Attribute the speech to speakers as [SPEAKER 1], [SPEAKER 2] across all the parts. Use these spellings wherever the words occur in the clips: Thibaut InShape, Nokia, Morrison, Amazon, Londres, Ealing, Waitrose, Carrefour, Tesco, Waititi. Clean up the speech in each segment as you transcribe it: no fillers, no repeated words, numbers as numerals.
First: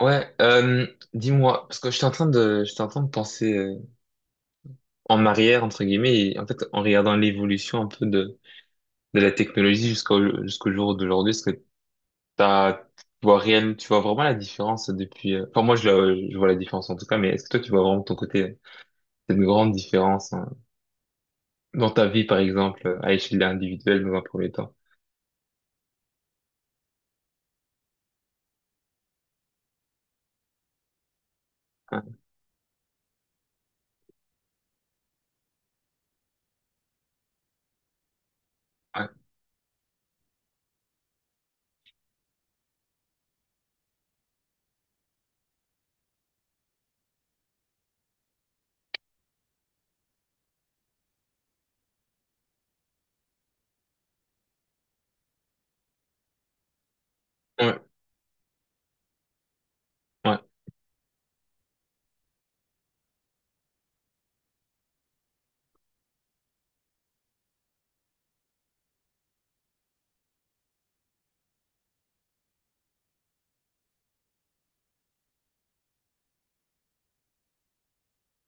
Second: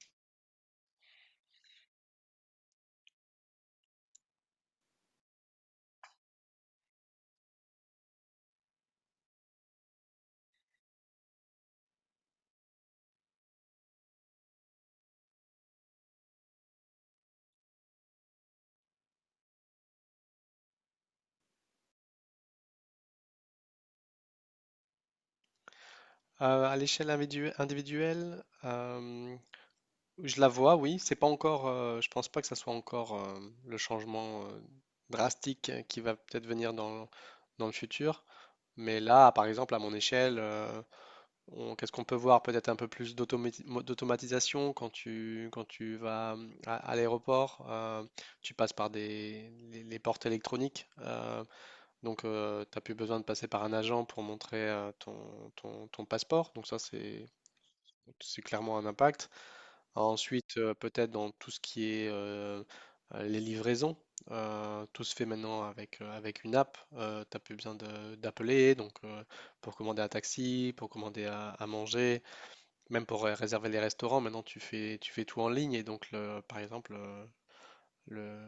[SPEAKER 1] Ouais, dis-moi, parce que j'étais en train de penser en arrière, entre guillemets, et en fait, en regardant l'évolution un peu de la technologie jusqu'au jour d'aujourd'hui, est-ce que tu vois tu vois vraiment la différence depuis, enfin, je vois la différence en tout cas, mais est-ce que toi, tu vois vraiment de ton côté cette grande différence hein, dans ta vie, par exemple, à échelle individuelle dans un premier temps?
[SPEAKER 2] À l'échelle individuelle, je la vois, oui. C'est pas encore,
[SPEAKER 1] Ouais,
[SPEAKER 2] je pense pas que ça soit encore le changement drastique qui va peut-être venir dans le futur. Mais
[SPEAKER 1] ouais,
[SPEAKER 2] là, par exemple, à mon échelle, qu'est-ce qu'on peut voir? Peut-être un peu plus d'automatisation quand tu vas à l'aéroport. Tu passes par les portes électroniques. Donc, tu n'as plus besoin de passer par un agent pour montrer ton passeport. Donc, ça,
[SPEAKER 1] ouais,
[SPEAKER 2] c'est clairement un impact.
[SPEAKER 1] ouais,
[SPEAKER 2] Ensuite, peut-être dans tout ce qui est les livraisons, tout se fait maintenant avec une app. Tu n'as plus besoin d'appeler, donc pour commander un taxi, pour commander à manger, même pour réserver les restaurants, maintenant tu fais tout en ligne. Et donc, par exemple, le,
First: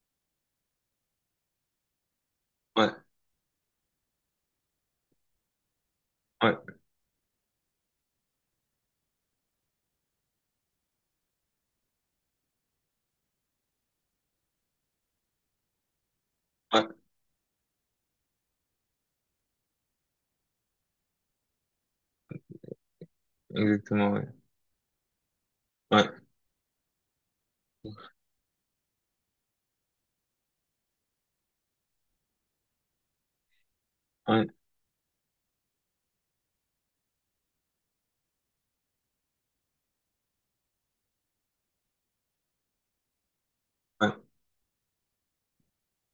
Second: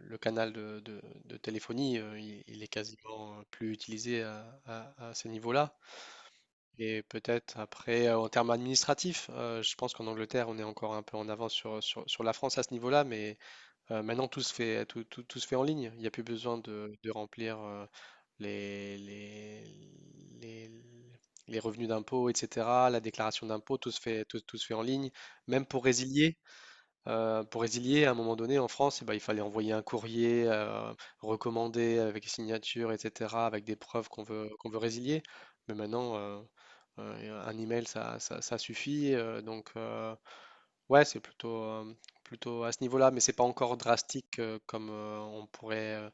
[SPEAKER 2] le canal de téléphonie, il est
[SPEAKER 1] ouais,
[SPEAKER 2] quasiment plus utilisé à ces niveaux-là.
[SPEAKER 1] ouais,
[SPEAKER 2] Et peut-être après, en termes administratifs, je pense qu'en Angleterre, on est encore un peu en avance sur la France à ce niveau-là, mais maintenant tout se fait en ligne. Il n'y a plus besoin
[SPEAKER 1] ouais,
[SPEAKER 2] de remplir les, les, les, les revenus d'impôt, etc., la déclaration d'impôt,
[SPEAKER 1] exactement, ouais,
[SPEAKER 2] tout se fait en ligne. Même pour
[SPEAKER 1] ouais,
[SPEAKER 2] résilier, pour résilier, à un moment donné, en France, eh ben, il fallait envoyer un courrier recommandé avec signature, etc., avec des preuves
[SPEAKER 1] ouais,
[SPEAKER 2] qu'on veut résilier. Mais maintenant, un email, ça suffit. Donc, ouais, c'est plutôt à ce niveau-là, mais c'est pas encore
[SPEAKER 1] ouais,
[SPEAKER 2] drastique comme on pourrait.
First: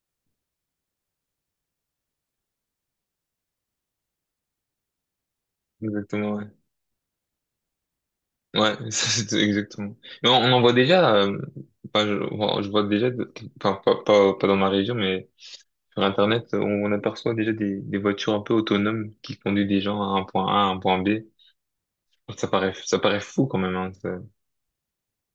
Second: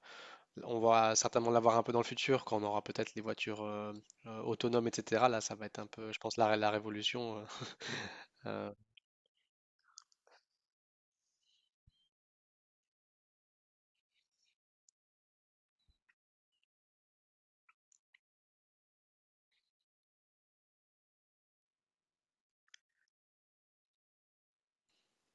[SPEAKER 2] On va certainement l'avoir un peu dans le futur, quand on aura peut-être les voitures autonomes, etc. Là, ça va être un peu, je
[SPEAKER 1] exactement,
[SPEAKER 2] pense,
[SPEAKER 1] ouais.
[SPEAKER 2] la révolution. Euh,
[SPEAKER 1] Ouais, ça, c'est exactement. Mais on en voit déjà, enfin, je vois déjà, enfin, pas dans ma région, mais sur Internet, on aperçoit déjà des voitures un peu autonomes qui conduisent des gens à un point A, à un point B. Ça paraît fou quand même, hein, ça.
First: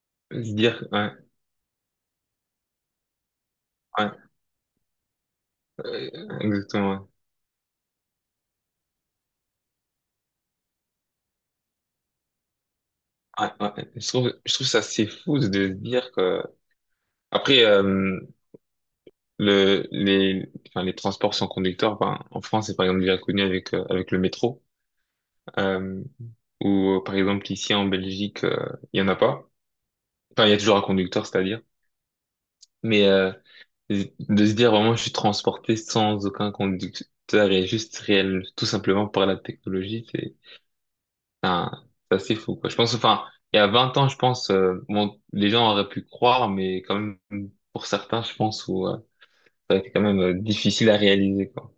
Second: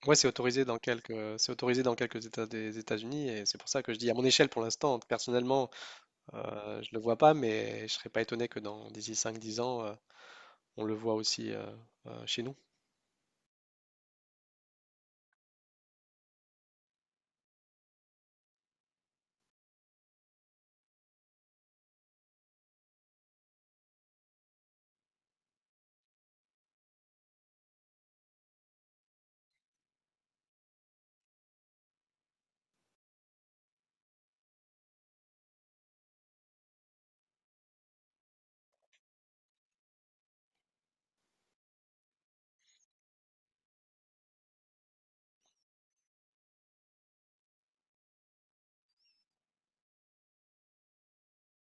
[SPEAKER 2] Ouais,
[SPEAKER 1] Se dire, ouais,
[SPEAKER 2] c'est autorisé dans quelques États des États-Unis, et c'est pour ça que je dis, à
[SPEAKER 1] ouais,
[SPEAKER 2] mon échelle, pour l'instant, personnellement,
[SPEAKER 1] euh,
[SPEAKER 2] je le
[SPEAKER 1] exactement.
[SPEAKER 2] vois pas, mais je serais pas étonné que dans d'ici 5-10 ans, on le voit aussi chez nous.
[SPEAKER 1] Ouais, ouais, ouais. Je trouve ça assez fou de se dire que, après, enfin, les transports sans conducteur, enfin, en France, c'est par exemple déjà connu avec, avec le métro. euh, Où, par exemple, ici en Belgique, il y en a pas. Enfin, il y a toujours un conducteur, c'est-à-dire. Mais de se dire vraiment, je suis transporté sans aucun conducteur et juste réel, tout simplement par la technologie, un- c'est assez fou, quoi. Je pense, enfin, il y a 20 ans, je pense, bon, les gens auraient pu croire, mais quand même, pour certains, je pense, où, ça a été quand même difficile à réaliser, quoi.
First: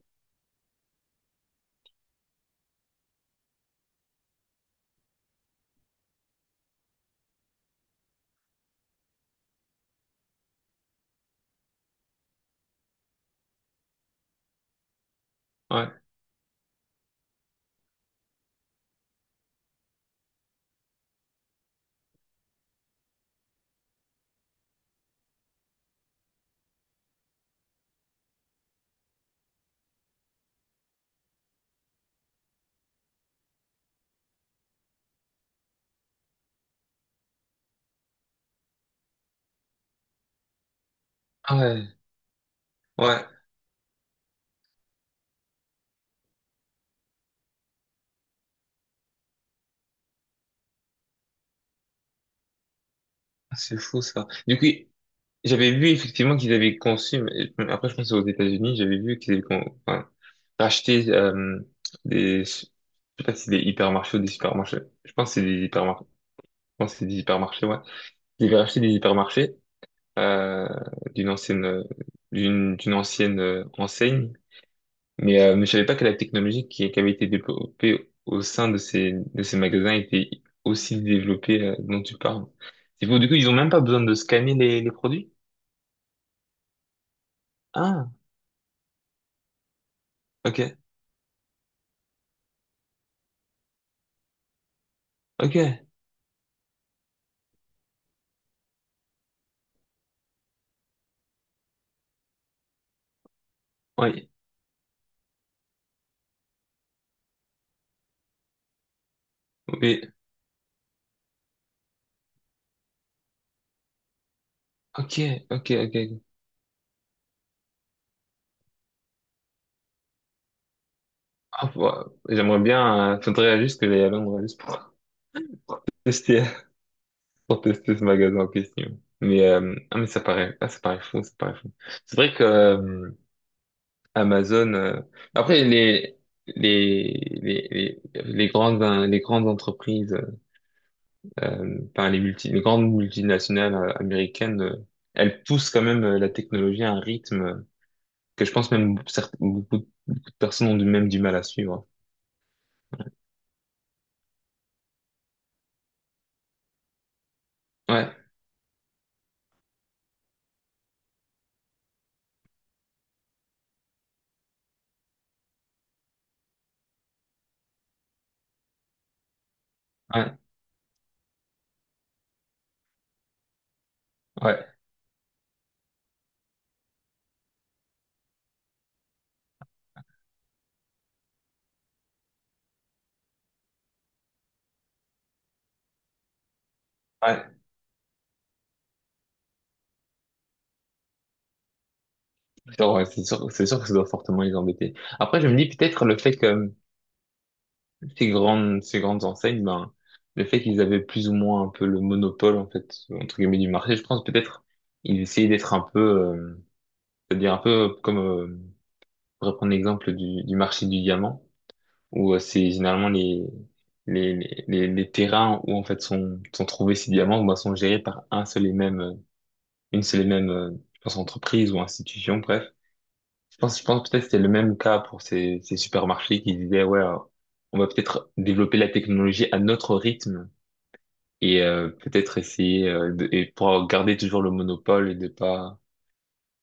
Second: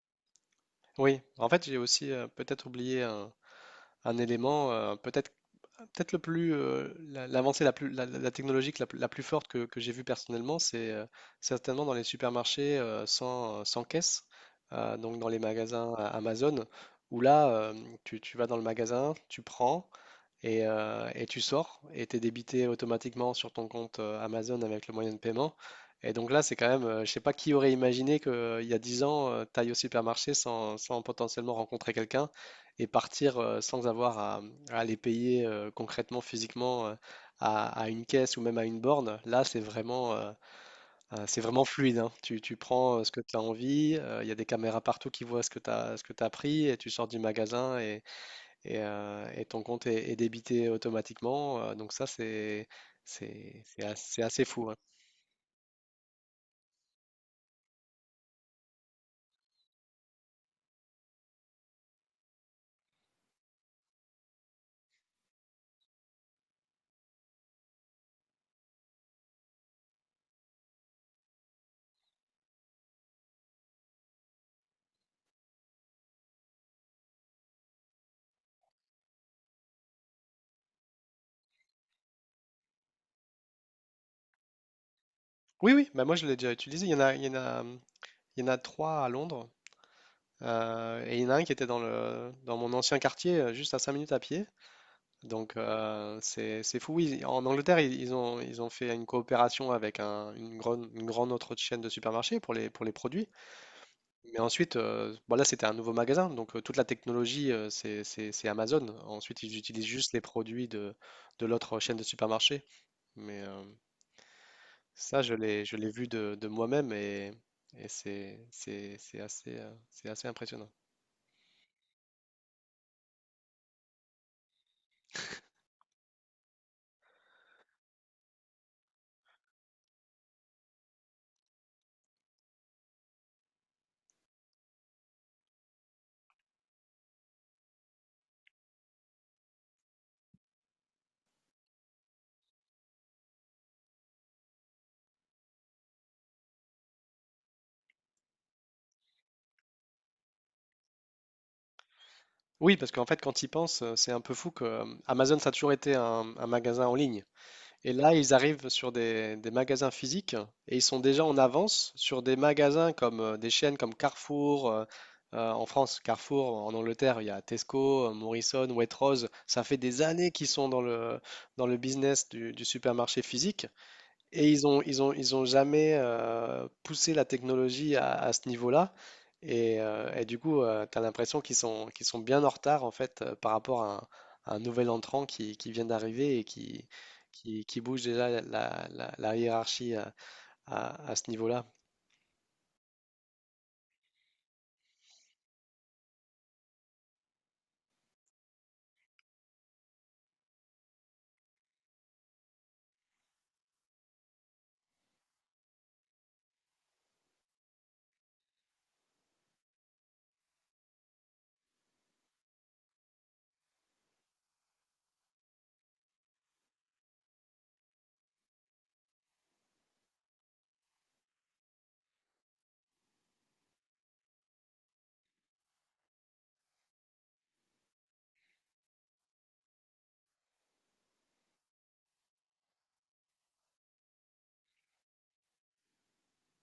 [SPEAKER 2] Oui, en fait, j'ai aussi peut-être oublié un élément, peut-être Peut-être le plus la- l'avancée la plus la technologique la plus forte que j'ai vue personnellement, c'est certainement dans les supermarchés sans caisse, donc dans les
[SPEAKER 1] Ouais.
[SPEAKER 2] magasins Amazon, où là tu vas dans le magasin, tu prends, et tu sors et t'es débité automatiquement sur ton compte Amazon avec le moyen de paiement. Et donc là, c'est quand même, je sais pas qui aurait imaginé qu'il y a 10 ans, tu ailles au supermarché sans potentiellement rencontrer quelqu'un et partir sans avoir à aller payer concrètement, physiquement à une caisse ou même à une borne. Là, c'est
[SPEAKER 1] Ah
[SPEAKER 2] vraiment
[SPEAKER 1] ouais,
[SPEAKER 2] fluide, hein. Tu prends ce que
[SPEAKER 1] ouais,
[SPEAKER 2] tu as envie, il y a des caméras partout qui voient ce que tu pris, et tu sors du magasin et ton compte est débité automatiquement. Donc ça,
[SPEAKER 1] ah, c'est fou
[SPEAKER 2] c'est
[SPEAKER 1] ça.
[SPEAKER 2] assez
[SPEAKER 1] Du coup,
[SPEAKER 2] fou, hein.
[SPEAKER 1] j'avais vu effectivement qu'ils avaient conçu, mais après je pense que c'est aux États-Unis, j'avais vu enfin, racheté des, je sais pas si c'est des hypermarchés ou des supermarchés. Je pense que c'est des hypermarchés. Je pense que c'est des hypermarchés, ouais. Ils avaient racheté des hypermarchés euh, d'une ancienne, d'une ancienne enseigne, mais je savais pas que la technologie qui avait été développée au sein de ces magasins était aussi développée dont tu parles. C'est fou. Du coup, ils ont même pas besoin de scanner les produits.
[SPEAKER 2] Oui, oui, bah moi je l'ai déjà utilisé. Il y en a, il y en a,
[SPEAKER 1] Ah,
[SPEAKER 2] Il y en a trois à Londres.
[SPEAKER 1] ok,
[SPEAKER 2] Et il y en a un qui était dans mon ancien quartier, juste à 5 minutes à pied. Donc
[SPEAKER 1] ok,
[SPEAKER 2] c'est fou. Oui, en Angleterre, ils ont fait une coopération avec une grande autre chaîne de supermarchés pour les produits.
[SPEAKER 1] oui,
[SPEAKER 2] Mais ensuite, bon, là, c'était un nouveau magasin, donc toute la technologie, c'est Amazon. Ensuite, ils utilisent
[SPEAKER 1] oui,
[SPEAKER 2] juste les produits de l'autre chaîne de supermarché. Mais
[SPEAKER 1] ok,
[SPEAKER 2] ça,
[SPEAKER 1] ok,
[SPEAKER 2] je l'ai
[SPEAKER 1] ok.
[SPEAKER 2] vu
[SPEAKER 1] Ok.
[SPEAKER 2] de moi-même, et c'est assez impressionnant.
[SPEAKER 1] Ah, bah, j'aimerais bien, faudrait juste que j'aille à Londres juste pour tester, pour tester ce magasin en question. Mais, mais ça paraît, ça paraît fou, ça paraît fou. C'est vrai que Amazon, après les, les grandes entreprises, par les grandes multinationales américaines, elles poussent quand même la technologie à un rythme. Que je pense même beaucoup, beaucoup de personnes ont même du mal à suivre.
[SPEAKER 2] Oui, parce qu'en fait, quand ils pensent, c'est un peu fou que Amazon, ça a toujours été un magasin en ligne. Et là,
[SPEAKER 1] Ouais,
[SPEAKER 2] ils arrivent sur des magasins physiques, et ils sont déjà en avance sur des magasins comme des chaînes comme Carrefour. En France, Carrefour, en Angleterre, il y a Tesco, Morrison, Waitrose. Ça fait des années
[SPEAKER 1] ouais,
[SPEAKER 2] qu'ils sont dans le business du supermarché physique, et
[SPEAKER 1] ouais,
[SPEAKER 2] ils ont jamais poussé la technologie à ce niveau-là. Et du coup, tu as l'impression qu'ils sont bien en retard en fait par rapport à un nouvel entrant qui vient d'arriver et
[SPEAKER 1] ouais.
[SPEAKER 2] qui bouge déjà la hiérarchie à ce niveau-là.
[SPEAKER 1] C'est sûr, ouais, c'est sûr que ça doit fortement les embêter. Après, je me dis peut-être le fait que ces grandes enseignes, ben, le fait qu'ils avaient plus ou moins un peu le monopole, en fait, entre guillemets, du marché, je pense peut-être ils essayaient d'être un peu, c'est-à-dire un peu pour reprendre l'exemple du marché du diamant, où c'est généralement les terrains où en fait sont trouvés ces diamants ben, sont gérés par un seul et même une seule et même, je pense, entreprise ou institution, bref. Je pense peut-être que c'était le même cas pour ces supermarchés qui disaient, ouais, on va peut-être développer la technologie à notre rythme et peut-être essayer et pour garder toujours le monopole et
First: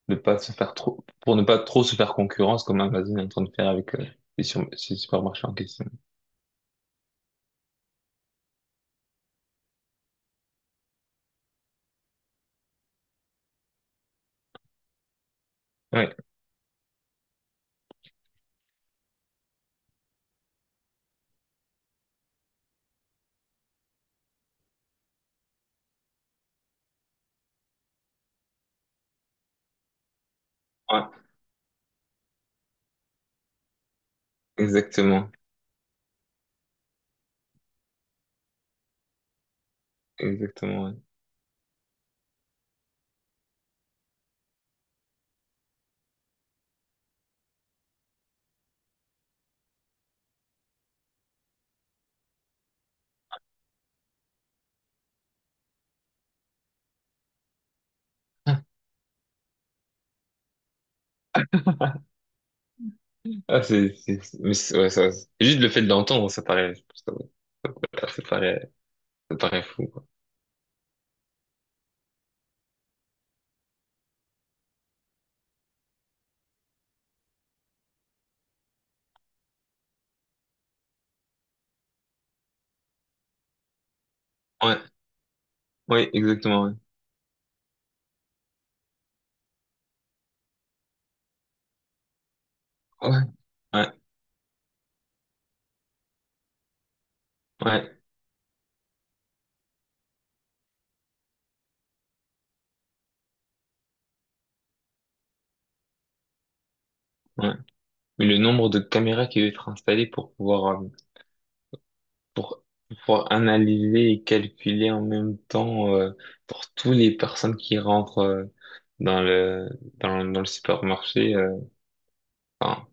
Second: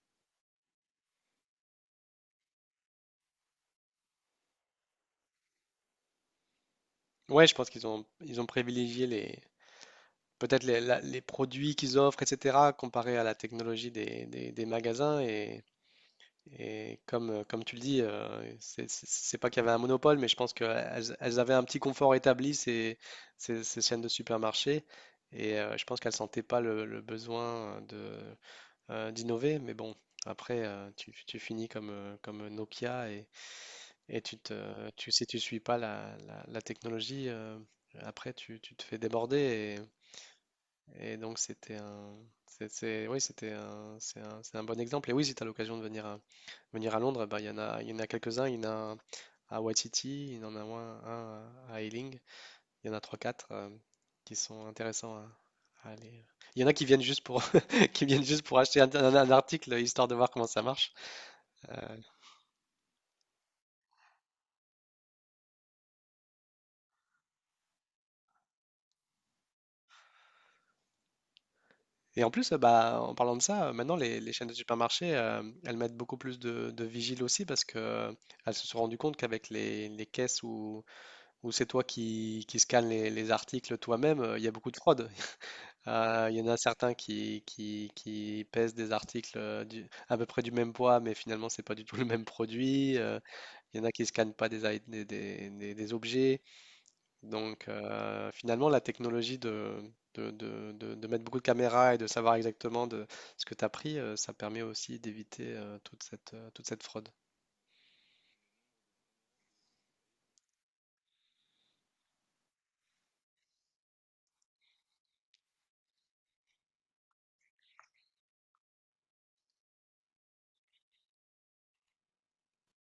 [SPEAKER 1] de pas se faire trop pour ne pas trop se faire concurrence comme Amazon est en train de faire avec ces supermarchés en question.
[SPEAKER 2] Ouais, je pense ils ont privilégié les, peut-être les, la- les produits qu'ils offrent, etc., comparé à la technologie des magasins.
[SPEAKER 1] Ouais,
[SPEAKER 2] Et comme tu le dis, c'est pas qu'il y avait un monopole, mais je pense qu'elles elles avaient un petit confort établi, ces chaînes de supermarchés. Et je pense qu'elles sentaient pas le besoin d'innover. Mais bon, après,
[SPEAKER 1] ouais,
[SPEAKER 2] tu finis comme Nokia, et si
[SPEAKER 1] exactement,
[SPEAKER 2] tu suis pas la technologie, après, tu te fais déborder.
[SPEAKER 1] exactement. Ouais.
[SPEAKER 2] Et donc c'était un, c'est- oui, c'est un bon exemple. Et oui, si tu as l'occasion de venir venir à Londres, bah, il y en a quelques-uns. Il y en a un à Waititi, il y en a un à Ealing. Il y en a 3-4 qui sont intéressants à aller. Il y en a qui viennent juste pour, qui viennent juste pour acheter un article, histoire de voir comment ça marche. Euh,
[SPEAKER 1] Ah, c'est- ouais, ça, c'est- juste le fait de l'entendre, paraît, ça paraît fou, quoi.
[SPEAKER 2] et en plus, bah, en parlant de ça, maintenant, les chaînes de supermarchés, elles mettent beaucoup plus de vigiles aussi, parce que elles se sont rendues compte qu'avec les caisses où ou c'est toi qui scannes les articles toi-même, il y a beaucoup de
[SPEAKER 1] Ouais.
[SPEAKER 2] fraude.
[SPEAKER 1] Oui,
[SPEAKER 2] Il y en a
[SPEAKER 1] exactement.
[SPEAKER 2] certains qui pèsent des articles à peu près du même poids, mais finalement, c'est pas du tout le même produit.
[SPEAKER 1] Ouais.
[SPEAKER 2] Il y en
[SPEAKER 1] Ouais,
[SPEAKER 2] a qui scannent pas des, i- des objets. Donc,
[SPEAKER 1] ouais, ouais.
[SPEAKER 2] finalement, la technologie de mettre beaucoup de caméras et de savoir exactement de ce que tu as pris, ça permet aussi d'éviter toute cette fraude.
[SPEAKER 1] Ouais. Mais le nombre de caméras qui doivent être installées pour, pour pouvoir analyser et calculer en même temps pour toutes les personnes qui rentrent dans le, dans le supermarché enfin,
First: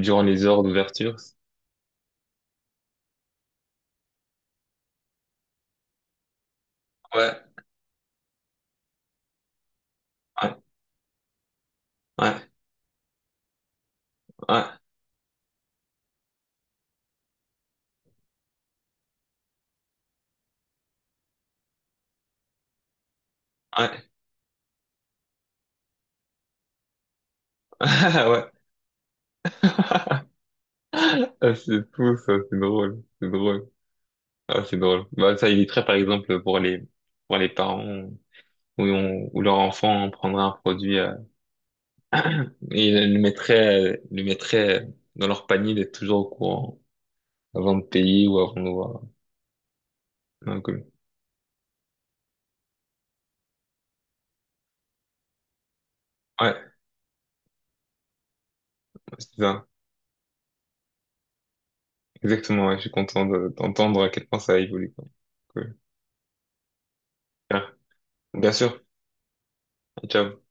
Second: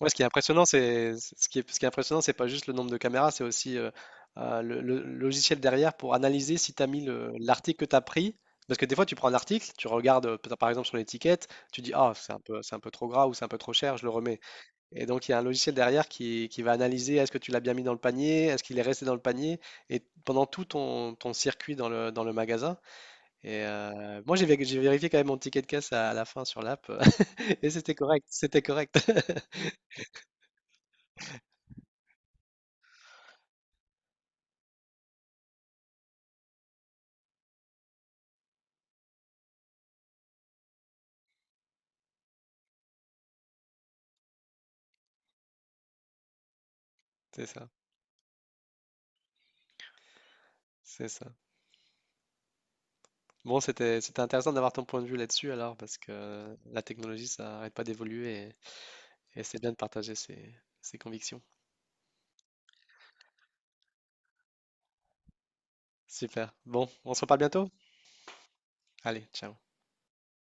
[SPEAKER 2] Ouais, ce qui est
[SPEAKER 1] les heures
[SPEAKER 2] impressionnant, c'est
[SPEAKER 1] d'ouverture.
[SPEAKER 2] ce qui est impressionnant, c'est pas juste le nombre de caméras, c'est aussi le logiciel derrière pour analyser si tu as mis
[SPEAKER 1] Ouais,
[SPEAKER 2] l'article que tu as pris. Parce que des fois, tu prends un article, tu regardes
[SPEAKER 1] ouais,
[SPEAKER 2] peut-être par exemple sur l'étiquette, tu dis: « Ah,
[SPEAKER 1] ouais,
[SPEAKER 2] c'est un peu trop gras, ou c'est un peu trop cher, je le remets. »
[SPEAKER 1] ouais, ouais.
[SPEAKER 2] Et donc, il y a un logiciel derrière qui va analyser est-ce que tu l'as bien mis dans le panier, est-ce qu'il est resté dans le panier, et pendant tout ton circuit dans le magasin. Et moi, j'ai vérifié quand même mon ticket de caisse à la fin sur l'app, et c'était correct,
[SPEAKER 1] Ah ouais.
[SPEAKER 2] c'était correct.
[SPEAKER 1] Ah, c'est fou, ça, c'est drôle, c'est drôle. Ah, c'est drôle. Bah, ça éviterait par exemple pour les parents. Où, où leur enfant prendrait un produit le mettrait dans leur panier d'être toujours au courant
[SPEAKER 2] C'est ça,
[SPEAKER 1] avant de payer ou avant de voir un colis.
[SPEAKER 2] c'est ça. Bon, c'était intéressant d'avoir ton point de vue là-dessus alors, parce que
[SPEAKER 1] Ouais,
[SPEAKER 2] la technologie, ça n'arrête pas d'évoluer,
[SPEAKER 1] c'est
[SPEAKER 2] et c'est
[SPEAKER 1] ça.
[SPEAKER 2] bien de partager ses convictions.
[SPEAKER 1] Exactement, ouais, je suis content d'entendre à quel point ça a évolué. Quoi. Cool.
[SPEAKER 2] Super. Bon, on se reparle
[SPEAKER 1] Bien
[SPEAKER 2] bientôt?
[SPEAKER 1] Bien sûr,
[SPEAKER 2] Allez, ciao.
[SPEAKER 1] ciao.